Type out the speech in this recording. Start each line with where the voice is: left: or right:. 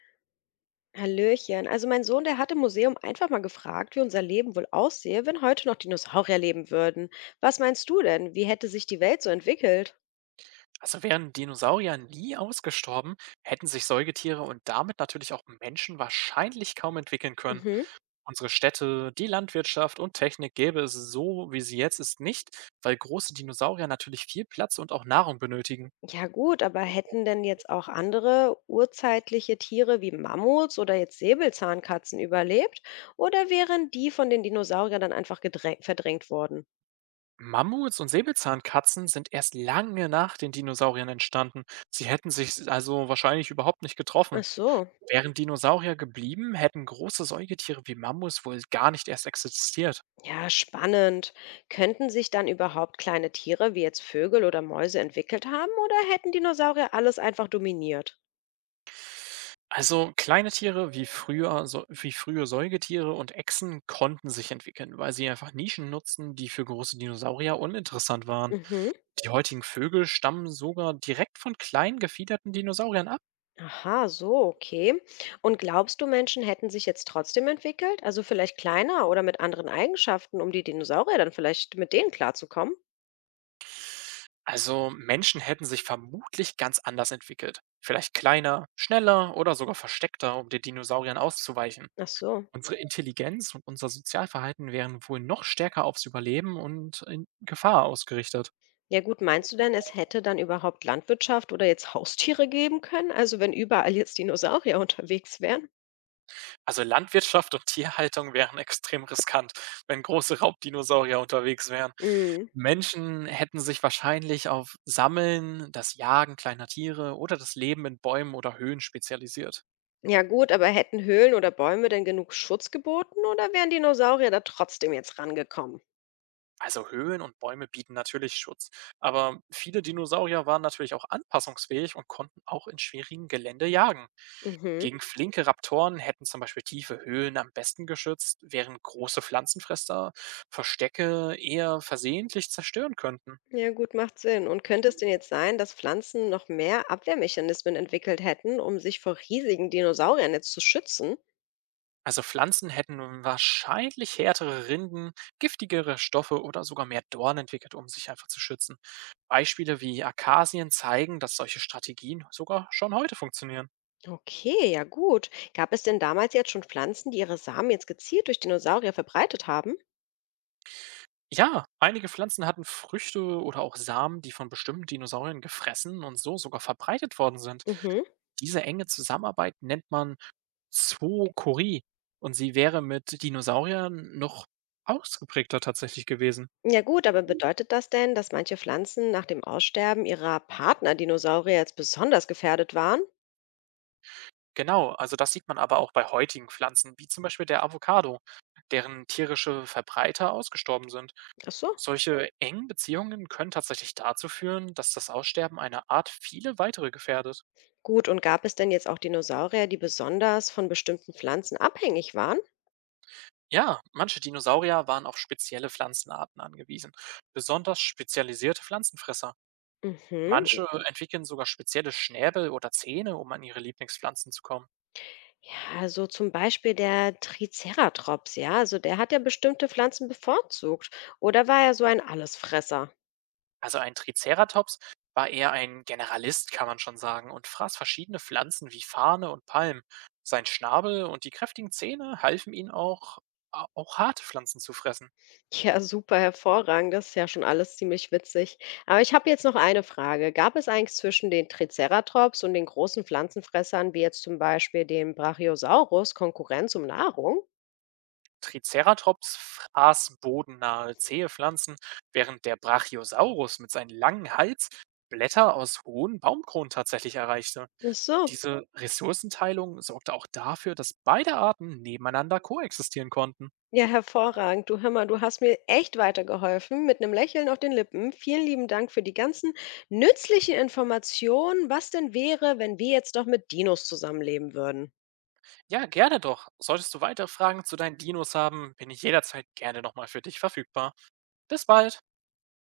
left: Hallöchen. Also mein Sohn, der hat im Museum einfach mal gefragt, wie unser Leben wohl aussehe, wenn heute noch Dinosaurier leben würden. Was meinst du denn? Wie hätte sich die Welt so entwickelt?
right: Also wären Dinosaurier nie ausgestorben, hätten sich Säugetiere und damit natürlich auch Menschen wahrscheinlich kaum entwickeln können.
left: Mhm.
right: Unsere Städte, die Landwirtschaft und Technik gäbe es so, wie sie jetzt ist, nicht, weil große Dinosaurier natürlich viel Platz und auch Nahrung benötigen.
left: Ja gut, aber hätten denn jetzt auch andere urzeitliche Tiere wie Mammuts oder jetzt Säbelzahnkatzen überlebt? Oder wären die von den Dinosauriern dann einfach verdrängt worden?
right: Mammuts und Säbelzahnkatzen sind erst lange nach den Dinosauriern entstanden. Sie hätten sich also wahrscheinlich überhaupt nicht
left: Ach
right: getroffen.
left: so.
right: Wären Dinosaurier geblieben, hätten große Säugetiere wie Mammuts wohl gar nicht erst existiert.
left: Ja, spannend. Könnten sich dann überhaupt kleine Tiere wie jetzt Vögel oder Mäuse entwickelt haben, oder hätten Dinosaurier alles einfach dominiert?
right: Also kleine Tiere wie früher, so, wie frühe Säugetiere und Echsen konnten sich entwickeln, weil sie einfach Nischen nutzten, die für große Dinosaurier uninteressant waren.
left: Mhm.
right: Die heutigen Vögel stammen sogar direkt von kleinen gefiederten Dinosauriern ab.
left: Aha, so, okay. Und glaubst du, Menschen hätten sich jetzt trotzdem entwickelt? Also vielleicht kleiner oder mit anderen Eigenschaften, um die Dinosaurier dann vielleicht mit denen klarzukommen?
right: Also Menschen hätten sich vermutlich ganz anders entwickelt. Vielleicht kleiner, schneller oder sogar versteckter, um den Dinosauriern auszuweichen.
left: Ach so.
right: Unsere Intelligenz und unser Sozialverhalten wären wohl noch stärker aufs Überleben und in Gefahr ausgerichtet.
left: Ja gut, meinst du denn, es hätte dann überhaupt Landwirtschaft oder jetzt Haustiere geben können? Also wenn überall jetzt Dinosaurier unterwegs wären?
right: Also Landwirtschaft und Tierhaltung wären extrem riskant, wenn große Raubdinosaurier unterwegs wären.
left: Mhm.
right: Menschen hätten sich wahrscheinlich auf Sammeln, das Jagen kleiner Tiere oder das Leben in Bäumen oder Höhen spezialisiert.
left: Ja gut, aber hätten Höhlen oder Bäume denn genug Schutz geboten, oder wären Dinosaurier da trotzdem jetzt rangekommen?
right: Also Höhen und Bäume bieten natürlich Schutz, aber viele Dinosaurier waren natürlich auch anpassungsfähig und konnten auch in schwierigem Gelände jagen.
left: Mhm.
right: Gegen flinke Raptoren hätten zum Beispiel tiefe Höhlen am besten geschützt, während große Pflanzenfresser Verstecke eher versehentlich zerstören könnten.
left: Ja, gut, macht Sinn. Und könnte es denn jetzt sein, dass Pflanzen noch mehr Abwehrmechanismen entwickelt hätten, um sich vor riesigen Dinosauriern jetzt zu schützen?
right: Also Pflanzen hätten nun wahrscheinlich härtere Rinden, giftigere Stoffe oder sogar mehr Dorn entwickelt, um sich einfach zu schützen. Beispiele wie Akazien zeigen, dass solche Strategien sogar schon heute funktionieren.
left: Okay, ja gut. Gab es denn damals jetzt schon Pflanzen, die ihre Samen jetzt gezielt durch Dinosaurier verbreitet haben?
right: Ja, einige Pflanzen hatten Früchte oder auch Samen, die von bestimmten Dinosauriern gefressen und so sogar verbreitet worden sind.
left: Mhm.
right: Diese enge Zusammenarbeit nennt man Zookorie, und sie wäre mit Dinosauriern noch ausgeprägter tatsächlich gewesen.
left: Ja gut, aber bedeutet das denn, dass manche Pflanzen nach dem Aussterben ihrer Partner-Dinosaurier jetzt besonders gefährdet waren?
right: Genau, also das sieht man aber auch bei heutigen Pflanzen, wie zum Beispiel der Avocado, deren tierische Verbreiter ausgestorben sind.
left: Ach so.
right: Solche engen Beziehungen können tatsächlich dazu führen, dass das Aussterben einer Art viele weitere gefährdet.
left: Gut, und gab es denn jetzt auch Dinosaurier, die besonders von bestimmten Pflanzen abhängig waren?
right: Ja, manche Dinosaurier waren auf spezielle Pflanzenarten angewiesen, besonders spezialisierte Pflanzenfresser.
left: Mhm.
right: Manche entwickeln sogar spezielle Schnäbel oder Zähne, um an ihre Lieblingspflanzen zu kommen.
left: Ja, also zum Beispiel der Triceratops, ja, also der hat ja bestimmte Pflanzen bevorzugt. Oder war er so ein Allesfresser?
right: Also ein Triceratops war eher ein Generalist, kann man schon sagen, und fraß verschiedene Pflanzen wie Farne und Palmen. Sein Schnabel und die kräftigen Zähne halfen ihm auch, auch harte Pflanzen zu fressen.
left: Ja, super, hervorragend. Das ist ja schon alles ziemlich witzig. Aber ich habe jetzt noch eine Frage. Gab es eigentlich zwischen den Triceratops und den großen Pflanzenfressern, wie jetzt zum Beispiel dem Brachiosaurus, Konkurrenz um Nahrung?
right: Triceratops fraß bodennahe, zähe Pflanzen, während der Brachiosaurus mit seinem langen Hals Blätter aus hohen Baumkronen tatsächlich erreichte.
left: Ach so.
right: Diese Ressourcenteilung sorgte auch dafür, dass beide Arten nebeneinander koexistieren konnten.
left: Ja, hervorragend. Du, hör mal, du hast mir echt weitergeholfen mit einem Lächeln auf den Lippen. Vielen lieben Dank für die ganzen nützlichen Informationen. Was denn wäre, wenn wir jetzt doch mit Dinos zusammenleben würden?
right: Ja, gerne doch. Solltest du weitere Fragen zu deinen Dinos haben, bin ich jederzeit gerne nochmal für dich verfügbar. Bis bald!